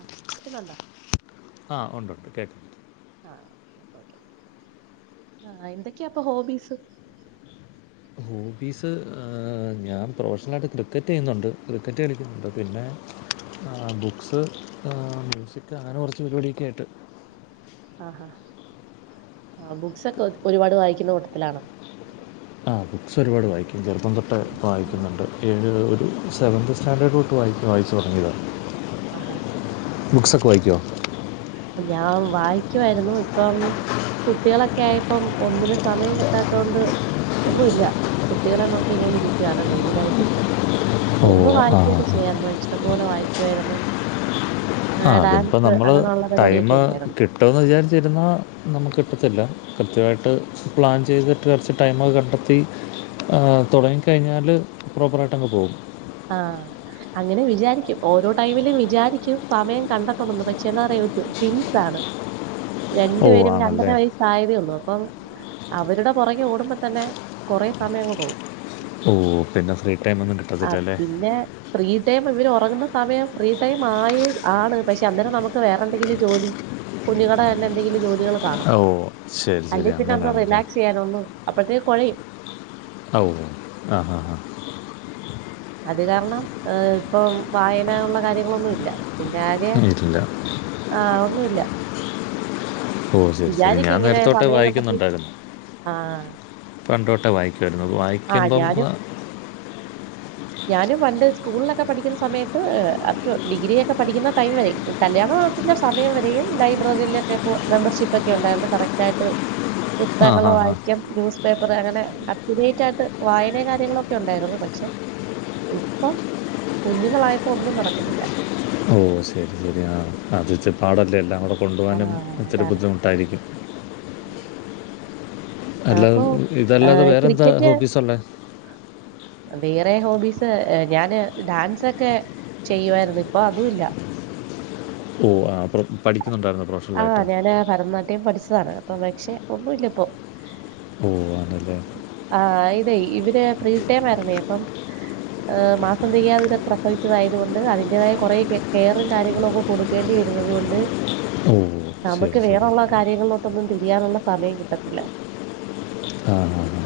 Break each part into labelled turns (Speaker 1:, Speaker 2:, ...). Speaker 1: ആഹ് കേക്കുന്നുണ്ടോ
Speaker 2: ആഹ് ഉണ്ട് ഉണ്ട് കേക്ക്ന്ന്
Speaker 1: ആഹ് എന്തൊക്കെയാ അപ്പൊ ഹോബീസ്
Speaker 2: ഹോബീസ് ഞാൻ പ്രൊഫഷണലായിട്ട് ക്രിക്കറ്റ് ചെയ്യുന്നുണ്ട് ക്രിക്കറ്റ് കളിക്കുന്നുണ്ട് പിന്നെ ആഹ് ബുക്സ് മ്യൂസിക് അങ്ങനെ കുറച്ച് പരിപാടിയൊക്കെ ആയിട്ട്
Speaker 1: ആഹാ ആഹ് ബുക്സ് ഒക്കെ ഒരുപാട് വായിക്കുന്ന കൂട്ടത്തിലാണോ
Speaker 2: ആഹ് ബുക്സ് ഒരുപാട് വായിക്കും ചെറുപ്പം തൊട്ട വായിക്കുന്നുണ്ട് എഴ് ഒരു സെവൻത്ത് സ്റ്റാൻഡേഡ് ട്ട് വായി വായിച്ച തുടങ്ങിയതാണ്
Speaker 1: ആഹ്
Speaker 2: ബുക്സൊക്കെ വായിക്കുമോ
Speaker 1: ഞാൻ വായിക്കുവായിരുന്നു ഇപ്പം കുട്ടികളൊക്കെ ആയപ്പം ഒന്നിന് സമയം കിട്ടാത്ത കൊണ്ട് ഒന്നുല്ല കുട്ടികളെ നോക്കി ഇങ്ങനെ ഇരിക്കയാണ് മെയിൻ ആയിട്ട് ഇപ്പൊ മുമ്പ്
Speaker 2: ഓ ആ ആ
Speaker 1: വായിക്കുവൊക്കെ ചെയ്യായിരുന്നു ഇഷ്ടം പോലെ വായിക്കുവായിരുന്നു
Speaker 2: ആഹ് അതിനിപ്പോം
Speaker 1: ഡാൻസ്
Speaker 2: നമ്മൾ
Speaker 1: അങ്ങനെയുള്ള
Speaker 2: ടൈം
Speaker 1: പരിപാടിയൊക്കെ ഉണ്ടായിരുന്നു
Speaker 2: കിട്ടുമെന്ന് വിചാരിച്ചിരുന്നാൽ നമുക്ക് കിട്ടത്തില്ല കൃത്യമായിട്ട് പ്ലാൻ ചെയ്തിട്ട് കുറച്ച് ടൈമൊക്കെ കണ്ടെത്തി ആഹ് തുടങ്ങിക്കഴിഞ്ഞാല് പ്രോപ്പറായിട്ട് അങ്ങ് പോകും
Speaker 1: ആഹ് അങ്ങനെ വിചാരിക്കും ഓരോ ടൈമിലും വിചാരിക്കും സമയം കണ്ടെത്തണുന്നത് പക്ഷെന്നാറിയൊ ട്വിൻസ് ആണ് രണ്ടു
Speaker 2: ഓ
Speaker 1: പേരും രണ്ടര
Speaker 2: ആണല്ലേ
Speaker 1: വയസ് സായതയുള്ളു അപ്പം അവരുടെ പുറകെ ഓടുമ്പോൾ തന്നെ കുറെ സമയങ്ങ് പോകും
Speaker 2: ഓ പിന്നെ ഫ്രീ ടൈം എന്നട്ട്
Speaker 1: ആഹ് പിന്നെ ഫ്രീ ടൈം ഇവര് ഉറങ്ങുന്ന സമയം ഫ്രീ ടൈം ആയി ആണ് പക്ഷെ അന്നരം നമുക്ക് വേറെ എന്തെങ്കിലും ജോലി കുഞ്ഞിങ്ങടെ തന്നെ എന്തെങ്കിലും ജോലികൾ കാണും
Speaker 2: ഓ ശരി
Speaker 1: അല്ലങ്കി
Speaker 2: ശരി
Speaker 1: പിന്നെ ഒന്ന്
Speaker 2: അങ്ങനെയാണല്ലേ
Speaker 1: റിലാക്സ് ചെയ്യാനൊന്നു അപ്പോഴ്ത്തേക്ക് കൊഴയും
Speaker 2: ഔ ആ ഹാ ഹാ
Speaker 1: അത് കാരണം ഇപ്പം വായന ഉള്ള കാര്യങ്ങളൊന്നുല്ല പിന്നെ ആകെ
Speaker 2: ഇല്ല
Speaker 1: ആഹ് ഒന്നുമില്ല
Speaker 2: ഓ ശരി ശരി
Speaker 1: വിചാരിക്കും
Speaker 2: ഞാൻ
Speaker 1: ഇങ്ങനെ
Speaker 2: നേരത്തോട്ട്
Speaker 1: സമയം കണ്ടെത്തി
Speaker 2: വായിക്കുന്നുണ്ടായിരുന്നു
Speaker 1: ആ
Speaker 2: പണ്ടോട്ടെ വായിക്കുമായിരുന്നു
Speaker 1: ആ
Speaker 2: വായിക്കുമ്പംപ്പ
Speaker 1: ഞാനും ഞാനും പണ്ട് സ്കൂളിലൊക്കെ പഠിക്കുന്ന സമയത്ത് ആഫ്റ്റർ ഡിഗ്രിയൊക്കെ പഠിക്കുന്ന ടൈം വരെ കല്യാണവത്തിന്റെ സമയം വരയും ലൈബ്രറിയിലൊക്കെ മെമ്പർഷിപ്പ് ഒക്കെ ഉണ്ടായിരുന്നു കറക്റ്റ് ആയിട്ട്
Speaker 2: ആ
Speaker 1: പുസ്തകങ്ങള്
Speaker 2: ഹാ ഹാ
Speaker 1: വായിക്കും. ന്യൂസ് പേപ്പർ അങ്ങനെ അത്യുറേറ്റ് ആയിട്ട് വായനയും കാര്യങ്ങളൊക്കെ ഉണ്ടായിരുന്നു പക്ഷെ ഇപ്പം കുഞ്ഞുങ്ങളായപ്പോ ഒന്നും നടക്കുന്നില്ല
Speaker 2: ഓ ശരി ശരി ആഹ് അത്ത്തി പാടല്ലേ എല്ലാം കൂടെ
Speaker 1: ആ
Speaker 2: കൊണ്ടുപോകാനും ഇത്തിരി
Speaker 1: അതാണ്
Speaker 2: ബുദ്ധിമുട്ടായിരിക്കും അല്ലാത
Speaker 1: അപ്പോ
Speaker 2: ഇതല്ലാതെ വേറെന്താ
Speaker 1: ക്രിക്കറ്റ്
Speaker 2: ഹോബീസ് ഉള്ളേ
Speaker 1: വേറെ ഹോബീസ് ഞാന് ഡാൻസൊക്കെ ചെയ്യുവായിരുന്നു ഇപ്പൊ അതുംല്ല
Speaker 2: ഓ ആഹ് അപ്പം പഠിക്കുന്നുണ്ടായിരുന്നു പ്രൊഫൻ
Speaker 1: ആഹ് ഞാന് ഭരതനാട്യം പഠിച്ചതാണ് അപ്പൊ പക്ഷെ ഒന്നുമില്ല ഇപ്പോ
Speaker 2: ഓ ആണല്ലേ
Speaker 1: ആഹ് ഇതയ് ഇവര് ഫ്രീടൈമായിരുന്നേ അപ്പം മാസംന്തിക്കാവിത പ്രസവിച്ചതായതുകൊണ്ട് അതിന്റേതായ കുറെ കെയറും കാര്യങ്ങളും ഒക്കെ കൊടുക്കേണ്ടി വരുന്നത് കൊണ്ട്
Speaker 2: ഓ
Speaker 1: നമുക്ക്
Speaker 2: ശരി ശരി
Speaker 1: വേറെള്ള കാര്യങ്ങളിലോട്ടൊന്നും തിരിയാനുള്ള സമയം കിട്ടത്തില്ല
Speaker 2: ആഹ് ആഹ്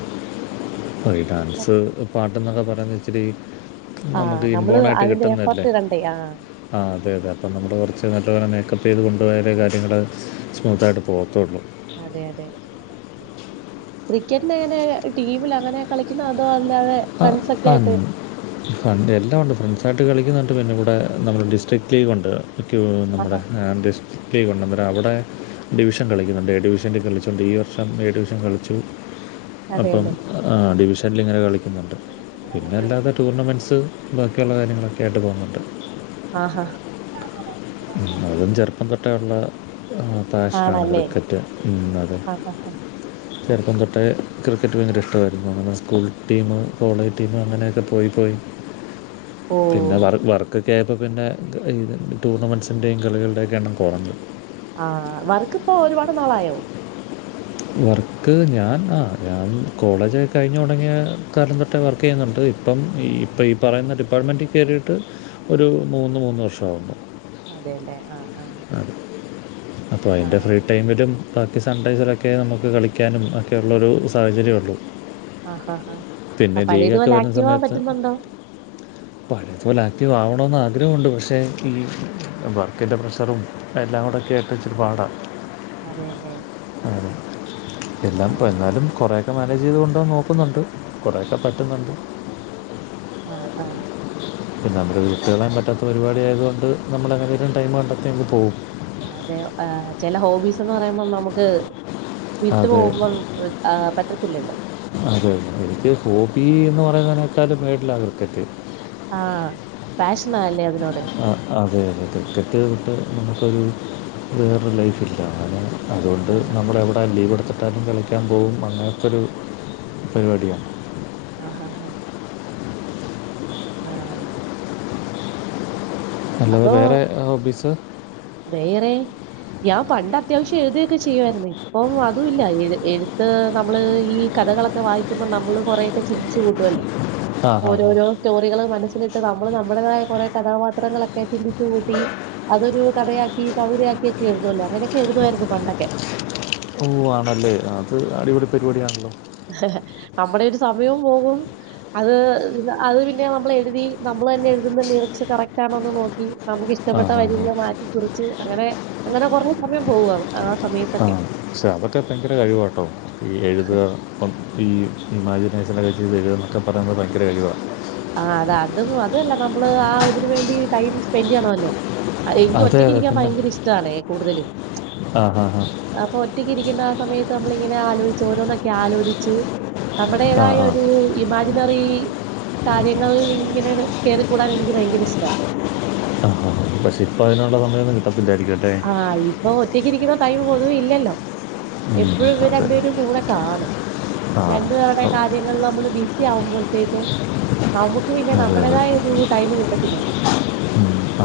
Speaker 2: ഒയ് ഡാൻസ് പാട്ട് എന്നൊക്കെ പറയാന്ന് ഇച്ചിരി
Speaker 1: ആഹ്
Speaker 2: നമുക്ക്
Speaker 1: നമ്മള്
Speaker 2: ഇൻബോൺ ആയിട്ട്
Speaker 1: അതിന്റെ എഫർട്ട്
Speaker 2: കിട്ടുന്നല്ലേ
Speaker 1: ഇടണ്ടേ ആഹ്
Speaker 2: ആ അതെ അതെ അപ്പം നമ്മള് കൊറച്ച് നല്ലപോലെ മേക്കപ്പ് ചെയ്ത് കൊണ്ടു പോയാലേ കാര്യങ്ങള് സ്മൂത്തായിട്ട് പോകത്തുള്ളൂ
Speaker 1: അതെ അതെ ക്രിക്കറ്റിന് എങ്ങനെ ടീമിൽ അങ്ങനെ കളിക്കുന്ന അതോ അല്ലാതെ
Speaker 2: അ
Speaker 1: ഫ്രണ്ട്സ് ഒക്കെ
Speaker 2: ആഹ്
Speaker 1: ആയിട്ട്
Speaker 2: ഫണ്ട് എല്ലാം ഉണ്ട് ഫ്രണ്ട്സ്‌ ആയിട്ട് കളിക്കുന്നുണ്ട് പിന്നെ ഇവിടെ നമ്മൾ ഡിസ്ട്രിക്ക് ടീം ഒണ്ട് ഒക്കെ നമ്മുടെ
Speaker 1: ആഹാ
Speaker 2: ഡിസ്ട്രിക്റ്റ് ഒണ്ട് അന്നേരം അവിടെ- ഡിവിഷൻ കളിക്കുന്നുണ്ട് എ ഡിവിഷൻ കളിച്ചുകൊണ്ട് ഈ വർഷം എ ഡിവിഷൻ കളിച്ചു അപ്പം
Speaker 1: അതെയല്ലേ
Speaker 2: ഡിവിഷനിൽ ഇങ്ങനെ കളിക്കുന്നുണ്ട് പിന്നെ എല്ലാ- പിന്നെ ടൂർണമെൻസ് ബാക്കിയുള്ള കാര്യങ്ങളൊക്കെ ആയിട്ട് പോകുന്നുണ്ട്.
Speaker 1: ആഹ് ആഹ്.
Speaker 2: അതും ചെറുപ്പം തൊട്ടെയുള്ള ഫാഷനാണ്
Speaker 1: ആണല്ലേ
Speaker 2: ക്രിക്കറ്റ് അത്-
Speaker 1: ആഹാ
Speaker 2: ചെറുപ്പം തൊട്ടേ ക്രിക്കറ്റ് ഭയങ്കര ഇഷ്ടമായിരുന്നു സ്കൂൾ ടീമ് കോളേജ് ടീമ് അങ്ങനെയൊക്കെ പോയിപ്പോയി.
Speaker 1: ഓ
Speaker 2: പിന്നെ വ വർക്ക് ഒക്കെ ആയപ്പോ പിന്നെ ടൂർണമെൻസിൻ്റെയും കളികളുടെയൊക്കെ എണ്ണം കുറഞ്ഞു.
Speaker 1: ആഹ് വർക്ക് ഇപ്പോ ഒരുപാട് നാളായോ.
Speaker 2: വർക്ക് ഞാൻ ആ ഞാൻ കോളേജ് കഴിഞ്ഞ് തൊടങ്ങിയ കാലം തൊട്ടെ വർക്ക് ചെയ്യുന്നുണ്ട്. ഇപ്പം ഈ ഇപ്പോ ഈ പറയുന്ന ഡിപ്പാർട്ട്മെൻറ് കയറിയിട്ട് ഒരു മൂന്ന് മൂന്ന് വർഷവുന്നു.
Speaker 1: അതെയില്ലേ ആഹ് ആഹ്.
Speaker 2: അപ്പോ അയിന്റെ ഫ്രീ ടൈമിലും ബാക്കി സൺഡൈസിലൊക്കെ നമുക്ക് കളിക്കാനും ഒക്കെയുള്ളൊരു സാഹചര്യള്ളൂ.
Speaker 1: ആഹ് ആഹ്
Speaker 2: പിന്നെ
Speaker 1: ആഹ്
Speaker 2: ലീവൊക്കെ
Speaker 1: പഴയതുപോലെ
Speaker 2: വരുന്ന
Speaker 1: ആക്റ്റീവ് ആവാൻ
Speaker 2: സമയത്ത്
Speaker 1: പറ്റുന്നുണ്ടോ
Speaker 2: പഴയത് പോലെ ആക്റ്റീവ് ആവണന്ന് ആഗ്രഹവുണ്ട് പക്ഷെ ഈ വർക്കിന്റെ പ്രഷറും- എല്ലാം കൂടെ ഒക്കെ ആയപ്പോ ഇച്ചിരി പാടാ
Speaker 1: അതെയല്ലേ.
Speaker 2: അ എന്നാ ഇപ്പൊ
Speaker 1: ആഹ്
Speaker 2: എന്നാലും കൊറെ ഒക്കെ മാനേജ് ചെയ്തുകൊണ്ടൊ വാൻ നോക്കുന്നുണ്ട് കൊറേയൊക്കെ പറ്റുന്നുണ്ട്.
Speaker 1: ആഹ് ആഹ്.
Speaker 2: അങ്ങനെ വിട്ടു കളയാൻ പറ്റാത്ത പരിപാടി അയതുകൊണ്ട് പിന്നെ നമ്മള് എങ്ങനെങ്കിലും ടൈം കണ്ടെത്തിയങ്ങ് പോവും.
Speaker 1: അതെ ചെല ഹോബീസ്ന്ന് പറയുമ്പോ നമുക്ക് വിട്ടു
Speaker 2: അതെ
Speaker 1: പോവുമ്പം പറ്റത്തില്ലല്ലോ.
Speaker 2: അതെ അതെ എനിക്ക് ഹോബി എന്ന് പറയുന്നതിനേക്കാളും മേളിലാണ് ക്രിക്കറ്റ്.
Speaker 1: ആഹ് പാഷനല്ലെ അതിനോട്.
Speaker 2: ആ അതെ അതെ ക്രിക്കറ്റ് വിട്ട് നമുക്കൊരു വേറൊരു ലൈഫില്ല അങ്ങനെ അതുകൊണ്ട്
Speaker 1: ആഹ്
Speaker 2: നമ്മള് എവിടെ ലീവ് എടുത്തിട്ടാലും കളിക്കാൻ പോവും അങ്ങനത്തൊരു പരിപാടിയാണ്.
Speaker 1: ആഹ് ആഹ് ആഹ്. ആ
Speaker 2: അല്ലതെ
Speaker 1: അപ്പൊ
Speaker 2: വേറെ ഹോബീസ്
Speaker 1: വേറെ ഞാൻ പണ്ട് അത്യാവശ്യം എഴുതിയൊക്കെ ചെയ്യുവായിരുന്നു ഇപ്പം അതും ഇല്ല എ എഴുത്ത് നമ്മള് ഈ കഥകളൊക്കെ വായിക്കുമ്പോ നമ്മള് കൊറേയൊക്കെ ചിന്തിച്ച് കൂട്ടുവല്ലോ.
Speaker 2: ആ ഹാ ഹാ
Speaker 1: ഓരോരോ സ്റ്റോറികള് മനസ്സിലിട്ട് നമ്മള് നമ്മുടെതായ കോറെ കഥാപാത്രങ്ങളൊക്ക ക്കെ ചിന്തിച്ചു കൂട്ടി അതൊരു കഥയാക്കി കവിതയക്കിയെക്കെ എഴുതല്ലോ അങ്ങനെയൊക്കെ എഴുതായിരുന്നു പണ്ടൊക്കെ.
Speaker 2: ഓ ആണല്ലേ അത് അടിപൊളി പരിപാടിയാണല്ലോ.
Speaker 1: നമ്മുടെ ഒരു സമയോം പോകും. അത് അത് പിന്നെ നമ്മൾ എഴുതി നമ്മൾ തന്നെ എഴുതുന്ന ലിറിക്സ് കറക്റ്റ്ണോന്ന് നോക്കി നമുക്ക്
Speaker 2: ആ
Speaker 1: ഇഷ്ടപ്പെട്ട
Speaker 2: ഹാ ഹാ
Speaker 1: വരികള് മാറ്റി കുറിച്ച് അങ്ങനെ അങ്ങനെ കൊറഞ്ഞ സമയം പോവണ് ആ സമയത്ത്
Speaker 2: ആ പക്ഷേ അതൊക്കെ ഭയങ്കര കഴിവാട്ടോ ഈ എഴുത ഇപ്പം ഈ ഇമാജിനേഷനൊക്കെ ചെയ്ത് എഴുതന്നൊക്കെ പറയുന്നത് ഭയങ്കര കഴിവ.
Speaker 1: ആ അതും അതല്ല നമ്മള് ആ ഇതിന് വേണ്ടി ടൈം സ്പെൻഡ്യ്യണമല്ലോ. എനിക്ക്
Speaker 2: അതെ
Speaker 1: ഒറ്റക്ക്
Speaker 2: അതെ
Speaker 1: ഇരിക്കാൻ
Speaker 2: പിന്നെ
Speaker 1: ഭയങ്കര ഇഷ്ട്ടാണെ കൂടുതലും.
Speaker 2: ആ ഹാ ഹാ
Speaker 1: അപ്പൊ ഒറ്റക്ക് ഇരിക്ക്ന്ന ആ സമയത്ത് നമ്മള് ഇങ്ങനെ ആലോയിച്ച് ഓരോന്നൊക്കെ ആലോചിച്ച്.
Speaker 2: ആ
Speaker 1: നമ്മടേതായ
Speaker 2: ആ
Speaker 1: ഒരു ഇമാജിനറി. കാര്യങ്ങളിങ്ങനെ കേറിക്കൂടാൻ എനിക്ക് ഭയങ്കര ഇഷ്ട.
Speaker 2: ആഹ് പക്ഷേ ഇപ്പോൾ അതിനുള്ള സമയമൊന്നും കിട്ടത്തില്ലായിരിക്കും അല്ലെ.
Speaker 1: ആഹ് ഇപ്പൊ ഒറ്റയ്ക്ക് ഇരിക്കുന്ന ടൈം പൊതുവെ ഇല്ലല്ലോ.
Speaker 2: ഉം,
Speaker 1: എപ്പഴും ഇവര്‌
Speaker 2: അതെ
Speaker 1: രണ്ട്പേരും കൂടെ കാണും
Speaker 2: ആ
Speaker 1: രണ്ടുപേരുടെ
Speaker 2: ഓ,
Speaker 1: കാര്യങ്ങള് നമ്മള് ബിസി ആവുമ്പോഴത്തേക്കും. നമുക്ക് പിന്നെ
Speaker 2: അതെ അതെ
Speaker 1: നമ്മടേതായ ഒരു ടൈമ് കിട്ടത്തില്ലല്ലോ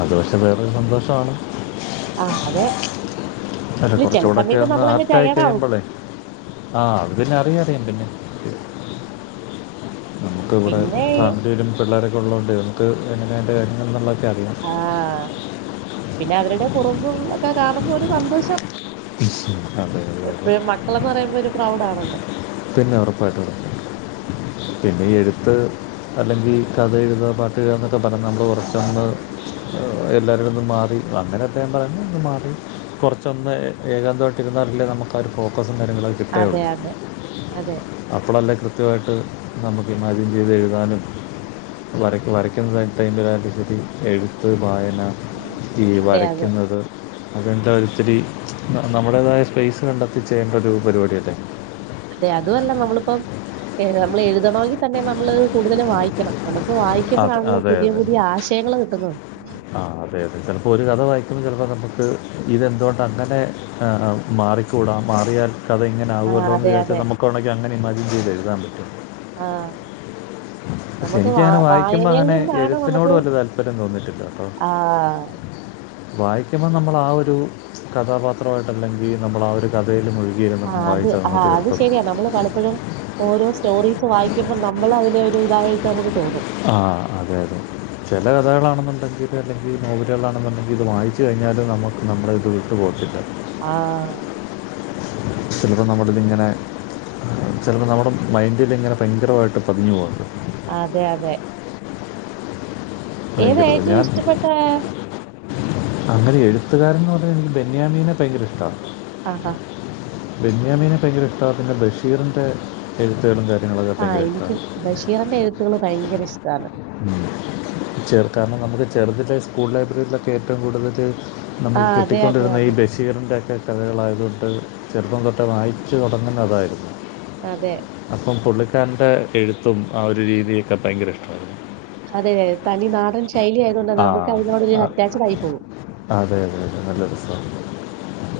Speaker 2: ഒരു പക്ഷേ വേറൊരു സന്തോഷവാണ്
Speaker 1: ആഹ് അതെ
Speaker 2: അല്ല
Speaker 1: ഇല്ല
Speaker 2: കൊറച്ചു
Speaker 1: ചില
Speaker 2: കൂടെക്കെ
Speaker 1: സമയത്ത്
Speaker 2: ഒന്ന്
Speaker 1: നമ്മളങ്ങ്
Speaker 2: ആർട്ടായി
Speaker 1: ആവും
Speaker 2: കഴിയുമ്പളേ ആ അത് പിന്നെ അറിയ അറിയാം പിന്നെ നമുക്ക് വിടെ
Speaker 1: പിന്നെ
Speaker 2: ഫാമിലിയിലും പിള്ളേരൊക്കെ ഉള്ളോണ്ടേ നമക്ക് എങ്ങനെ അയ്ന്റെ [unintelligible] എങ്ങ്ന്നെക്കെറിയാം
Speaker 1: ആഹ് പിന്നെ അവരുടെ കുറുമ്പും ഒക്കെ കാണുമ്പോൾ ഒരു സന്തോഷം
Speaker 2: ഉം അതെ അതെ അതെ
Speaker 1: പ്രൗഡാണല്ലേ
Speaker 2: പിന്നെ ഒറപ്പായിട്ടും പിന്നെ ഈ എഴുത്ത് അല്ലങ്കി കഥ എഴുത പാട്ട്ഴുത എന്നൊക്കെ പറ നമ്മള് ഉറച്ചെന്ന് എല്ലാവരിൽ നിന്നും മാറി അങ്ങനെ എന്തേലും പറഞ്ഞ് ഒന്നു മാറി കൊറച്ചൊന്ന് ഏകാന്തമായിട്ടിരുന്നാലല്ലേ നമക്ക് ആ ഒരു ഫോക്കസും കാര്യങ്ങളൊക്കെ
Speaker 1: അതെ അതെ അതെ
Speaker 2: അപ്പളല്ലേ കൃത്യമായിട്ട് നമുക്ക് ഇമാജിൻ ചെയ്ത് എഴുതാനും വരക്ക വരക്കുന്നതായിട്ട അയിന്റെ വാലിടിറ്റി എഴുത്ത് വായന ഈ
Speaker 1: അതെ അതെ
Speaker 2: വരയ്ക്കുന്നത് അതെന്താ ഒത്തിരി നമ്മുടേതായ സ്പേയ്സ് കണ്ടെത്തി ചെയ്യേണ്ട ഒരു പരിപാടിയല്ലെ
Speaker 1: അതെ അതൂ അല്ല നമ്മളിപ്പം നമ്മള് എഴുതണോങ്കിൽ തന്നെ നമ്മള് കൂടുതല് വായിക്കണം നമുക്ക്
Speaker 2: അത്
Speaker 1: വായിക്കുമ്പളാണല്ലോ
Speaker 2: അതെ
Speaker 1: പുതിയ
Speaker 2: അതെ
Speaker 1: പുതിയ ആശയങ്ങള് കിട്ടുന്നത്
Speaker 2: ആ അതെ അതെ ചെലപ്പോ ഒരു കഥ വായിക്കുമ്പോ ചെലപ്പോ നമുക്ക് ഇതെന്തുകൊണ്ട് അങ്ങനെ ആ മാറി കൂടാം മാറിയാൽ കഥ
Speaker 1: ആ
Speaker 2: ഇങ്ങനൊവോല്ലേ എന്ന്
Speaker 1: അതെ
Speaker 2: വിചാരിച്
Speaker 1: അതെ
Speaker 2: നമുക്കാണങ്കിൽ അങ്ങനെ ഇമാജിൻ ചെയ്ത് എഴുതാൻ പറ്റും
Speaker 1: ആഹ്
Speaker 2: പക്ഷെ
Speaker 1: നമുക്ക് വ
Speaker 2: എനിക്കങ്ങനെ
Speaker 1: വായ
Speaker 2: വായിക്കുമ്പോൾ അങ്ങനെ എഴുത്തിനോട് വല്ല്യ താല്പര്യം തോന്നിട്ടില്ലട്ടോ
Speaker 1: ആഹ്
Speaker 2: വായിക്കുമ്പോ നമ്മള് ആ ഒരു കഥാപാത്രമായിട്ട് അല്ലെങ്കിൽ നമ്മള് ആ ഒരു കഥയില് മുഴുകിയ
Speaker 1: ആഹ് അത് ആഹ് അത് ശരിയാ നമ്മള് പലപ്പഴും ഓരോ സ്റ്റോറീസ് വായിക്കുമ്പോ നമ്മള് അതിലെ ഒരു ഇതായിട്ട് നമക്ക് തോന്നും
Speaker 2: ആ അതെ അതെ ചെല കഥകളാണ്ന്നുണ്ടങ്കില് അല്ലെങ്കിൽ നോവലുകളാണ്ന്നുണ്ടങ്കിൽ ഇത് വായിച്ച് കഴിഞ്ഞാല് നമക്ക് നമ്മടെ ഇത് ഇട്ട് പോത്തില്ല
Speaker 1: ആഹ്
Speaker 2: ചെലത് നമ്മുടെതിങ്ങനെ ചെലത് നമ്മുടെ മൈൻഡിലിങ്ങനെ ഭയങ്കരമായിട്ട് പതിഞ്ഞു പോവ്ണ്ട്
Speaker 1: അതെ അതെ ഏതാ
Speaker 2: ഭയങ്കര ഇത്
Speaker 1: ഏറ്റവും
Speaker 2: ഞാൻ
Speaker 1: ഇഷ്ടപ്പെട്ട
Speaker 2: അങ്ങനെ എഴുത്തുകാരന്ന് പറഞ്ഞങ്കില് ബെന്യാമീനെ ഭയങ്കര ഇഷ്ടാണ്
Speaker 1: ആഹ് ആഹ്
Speaker 2: ബെന്യാമീനെ ഭയങ്കര ഇഷ്ടാ പിന്നെ ബഷീറിന്റെ എഴുത്തുകളും തുള്ളത് ഭയങ്കര ഇഷ്ടാണ്
Speaker 1: ഷീറിന്റെ എഴുത്തുകള് ഭയങ്കര ഇഷ്ടാണ്
Speaker 2: ചെർക്കാ ന്ന് പറഞ്ഞത് ചെറുത് സൈസ് സ്കൂൾ ലൈബ്രറിന്നെക്കെ ഏറ്റവും കൂടുതല്
Speaker 1: ആ
Speaker 2: നമക്ക്
Speaker 1: അതെ അതെ
Speaker 2: കിട്ടിക്കൊണ്ടിരുന്ന ഈ
Speaker 1: അതെ
Speaker 2: ബഷി ഷിറിന്റെൻ്റെക്കെ കഥകളായതുകൊണ്ട് ചെറുപ്പം തൊട്ടെ വായിച്ച് തുടങ്ങുന്നതായിരുന്നു
Speaker 1: അതെ
Speaker 2: അപ്പം പുള്ളിക്കാരന്റെ എഴുത്തും ആ ഒരു രീതിയൊക്കെ ഭയങ്കര ഇഷ്ടാണ്
Speaker 1: അതെ തനി നാടൻ ശൈലി ആയതുകൊണ്ട്
Speaker 2: ആ
Speaker 1: നമക്ക് അതിനോട് ഒരു
Speaker 2: ആ
Speaker 1: അറ്റാച്ചിഡ് ആയി പോവും
Speaker 2: അതെ അതെ അതെ നല്ല രസം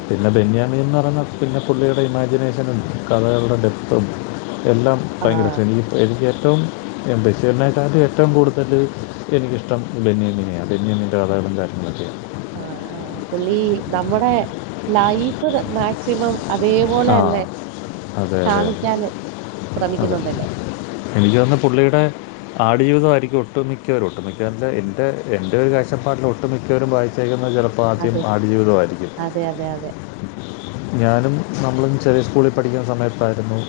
Speaker 2: പിന്നെ ബെന്യാമിന്ന് പറഞ്ഞാ പിന്നെ പുള്ളിയുടെ ഇമാജിനേഷനും കഥകളുടെ ഡെപ്ത്തും എല്ലാം
Speaker 1: ആ
Speaker 2: ഭയങ്കര സെമി എനിക്ക് ഏറ്റവും ബഷീർനേക്കാളും ഏറ്റവും കൂടുതല് എനിക്കിഷ്ടം ബെന്യമിനെ ബെന്യമിന്റെ അതാണ് എന്റെ ആത്മഹത്യ
Speaker 1: ആഹ് ആഹ് പുള്ളി നമ്മുടെ ലൈഫ് മാക്സിമം അതേപോലെ
Speaker 2: ആ
Speaker 1: തന്നെ
Speaker 2: അതെ അതെ
Speaker 1: കാണിക്കാൻ
Speaker 2: അതെ അതെ
Speaker 1: ശ്രമിക്കുന്നുണ്ടല്ലോ
Speaker 2: എനിക്ക് തോനുന്നു പുള്ളിയുടെ ആടുജീവിതമായിരിക്കും ഒട്ടുംമിക്കവരും ഒട്ടുമിക്കവര്ന്ന് വെച്ച എൻ്റെ എൻ്റെ ഒരു കാഴ്ചപ്പാടിൽ ഒട്ടുമിക്കവരും വായിച്ചേക്കുന്ന ചിലപ്പോൾ പ്പൊ ആദ്യം
Speaker 1: അതെ
Speaker 2: ആടുജീവിതമായിരിക്കും
Speaker 1: അതെ അതെ അതെ
Speaker 2: ഞാനും നമ്മളും ചെറിയ സ്കൂളിൽ പഠിക്കുന്ന സമയത്തായിരുന്നു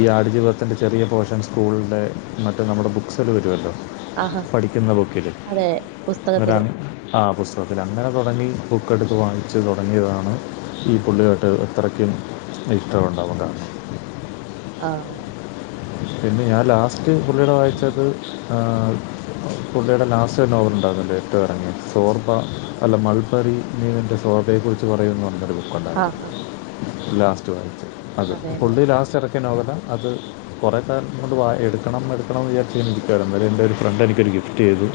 Speaker 2: ഈ ആടുജീവിതത്തിന്റെ ചെറിയ പോർഷൻ സ്കൂളിന്റെ മറ്റു നമ്മുടെ ബുക്സിൽ വരുമല്ലോ
Speaker 1: ആഹാ
Speaker 2: പഠിക്കുന്ന ബുക്കില്
Speaker 1: അതെ
Speaker 2: വരാ
Speaker 1: പുസ്തകത്തില്
Speaker 2: ആഹ് പുസ്തകത്തിൽ അങ്ങനെ തുടങ്ങി ബുക്കെടുത്ത് വാങ്ങിച്ച് തുടങ്ങിയതാണ് ഈ പുള്ളിയായിട്ട് അത്രയ്ക്കും ഇഷ്ടമുണ്ടാവാൻ കാരണം
Speaker 1: ആഹ്
Speaker 2: പിന്നെ ഞാൻ ലാസ്റ്റ് പുള്ളിയുടെ വായിച്ചത് പുള്ളിയുടെ ലാസ്റ്റ് നോവൽ ഉണ്ടാവുന്നില്ലോ ഏറ്റവും ഇറങ്ങി സോർബ അല്ല മൾബറി നീവിന്റെ ശോഭയെ കുറിച്ച് പറയുന പറഞ്ഞൊരു ബുക്കുണ്ട്
Speaker 1: ആഹ് ആഹ്
Speaker 2: ലാസ്റ്റ് വായിച്ച് അത്
Speaker 1: അതെല്ലേ
Speaker 2: പുള്ളി ലാസ്റ്റ് ഇറക്കിയ നോവലാ അത് കുറേ കാലം കൊണ്ട് വാ എടുക്കണം എടുക്കണംന്ന് വിചാരിച്ച് ഇരിക്കുകയായാരുന്നു എന്നേരം എൻ്റെ ഒരു ഫ്രണ്ട് എനിക്കൊരു ഗിഫ്റ്റ് ചെയ്തു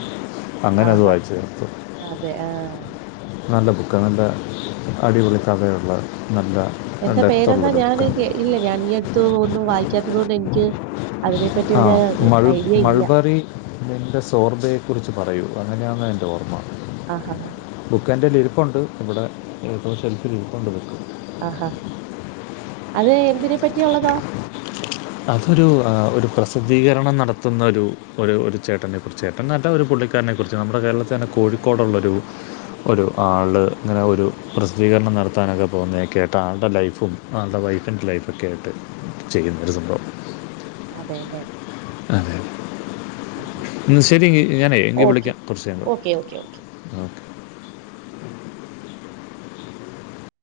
Speaker 2: അങ്ങനെ അത്
Speaker 1: ആഹാ
Speaker 2: വായിച്ചു തീർത്തു
Speaker 1: അതെ ആ
Speaker 2: നല്ല ബുക്കാണ് നല്ല അടിപൊളി കഥയുള്ള നല്ല
Speaker 1: എന്താ പേരെന്താ
Speaker 2: ഡെപ്തുള്ളൊരു
Speaker 1: ഞാന്
Speaker 2: ബുക്കാണ്
Speaker 1: ഇല്ല ഞാൻ ഈ അടുത്ത് ഒന്നും വായിക്കാത്തത് കൊണ്ട് എനിക്ക് അതിനെപ്പറ്റി ഒരു
Speaker 2: ആഹ് മൾ
Speaker 1: ഐഡിയ ഇല്ല
Speaker 2: മൾബറി നിന്റെ സോർദയെക്കുറിച്ച് പറയൂ അങ്ങനെയാണ് എന്റെ ഓർമ്മ
Speaker 1: ആഹ് ആഹ്
Speaker 2: ബുക്ക്എൻ്റെലിരിപ്പുണ്ട് ഇവിടെ ഏതോ ഒരു ഷെൽഫിലിരിപ്പുണ്ട് ബുക്ക്
Speaker 1: അ ഹാ അത് എന്തിനെ പറ്റിയുള്ളതാ
Speaker 2: അതൊരു ഒരു പ്രസിദ്ധീകരണം നടത്തുന്ന ഒരു ഒരു ഒരു ചേട്ടനെ കുറിച്ചാ ചേട്ടൻ നല്ല ഒരു പുള്ളിക്കാരനെ കുറിച്ച് നമ്മുടെ കേരളത്തിൽ തന്നെ കോഴിക്കോടുള്ളൊരു ഒരു ആള് ഇങ്ങനെ ഒരു പ്രസിദ്ധീകരണം നടത്താനൊക്കെ പോകുന്നത് കേട്ടാ ആളുടെ ലൈഫും ആളുടെ വൈഫിൻ്റ് ലൈഫ് ഒക്കെ ആയിട്ട് ചെയ്യുന്നൊ ഒരു സംഭവം
Speaker 1: അതേല്ലെ
Speaker 2: അതെ
Speaker 1: ആഹ്
Speaker 2: ഇന്നാ ശരി ഞാനേ വിളിക്കാം കൊർച്ച് കയിഞ്ഞിട്ട്
Speaker 1: ഓക്കെ ഓക്കെ ഓക്കെ
Speaker 2: ഓക്കെ.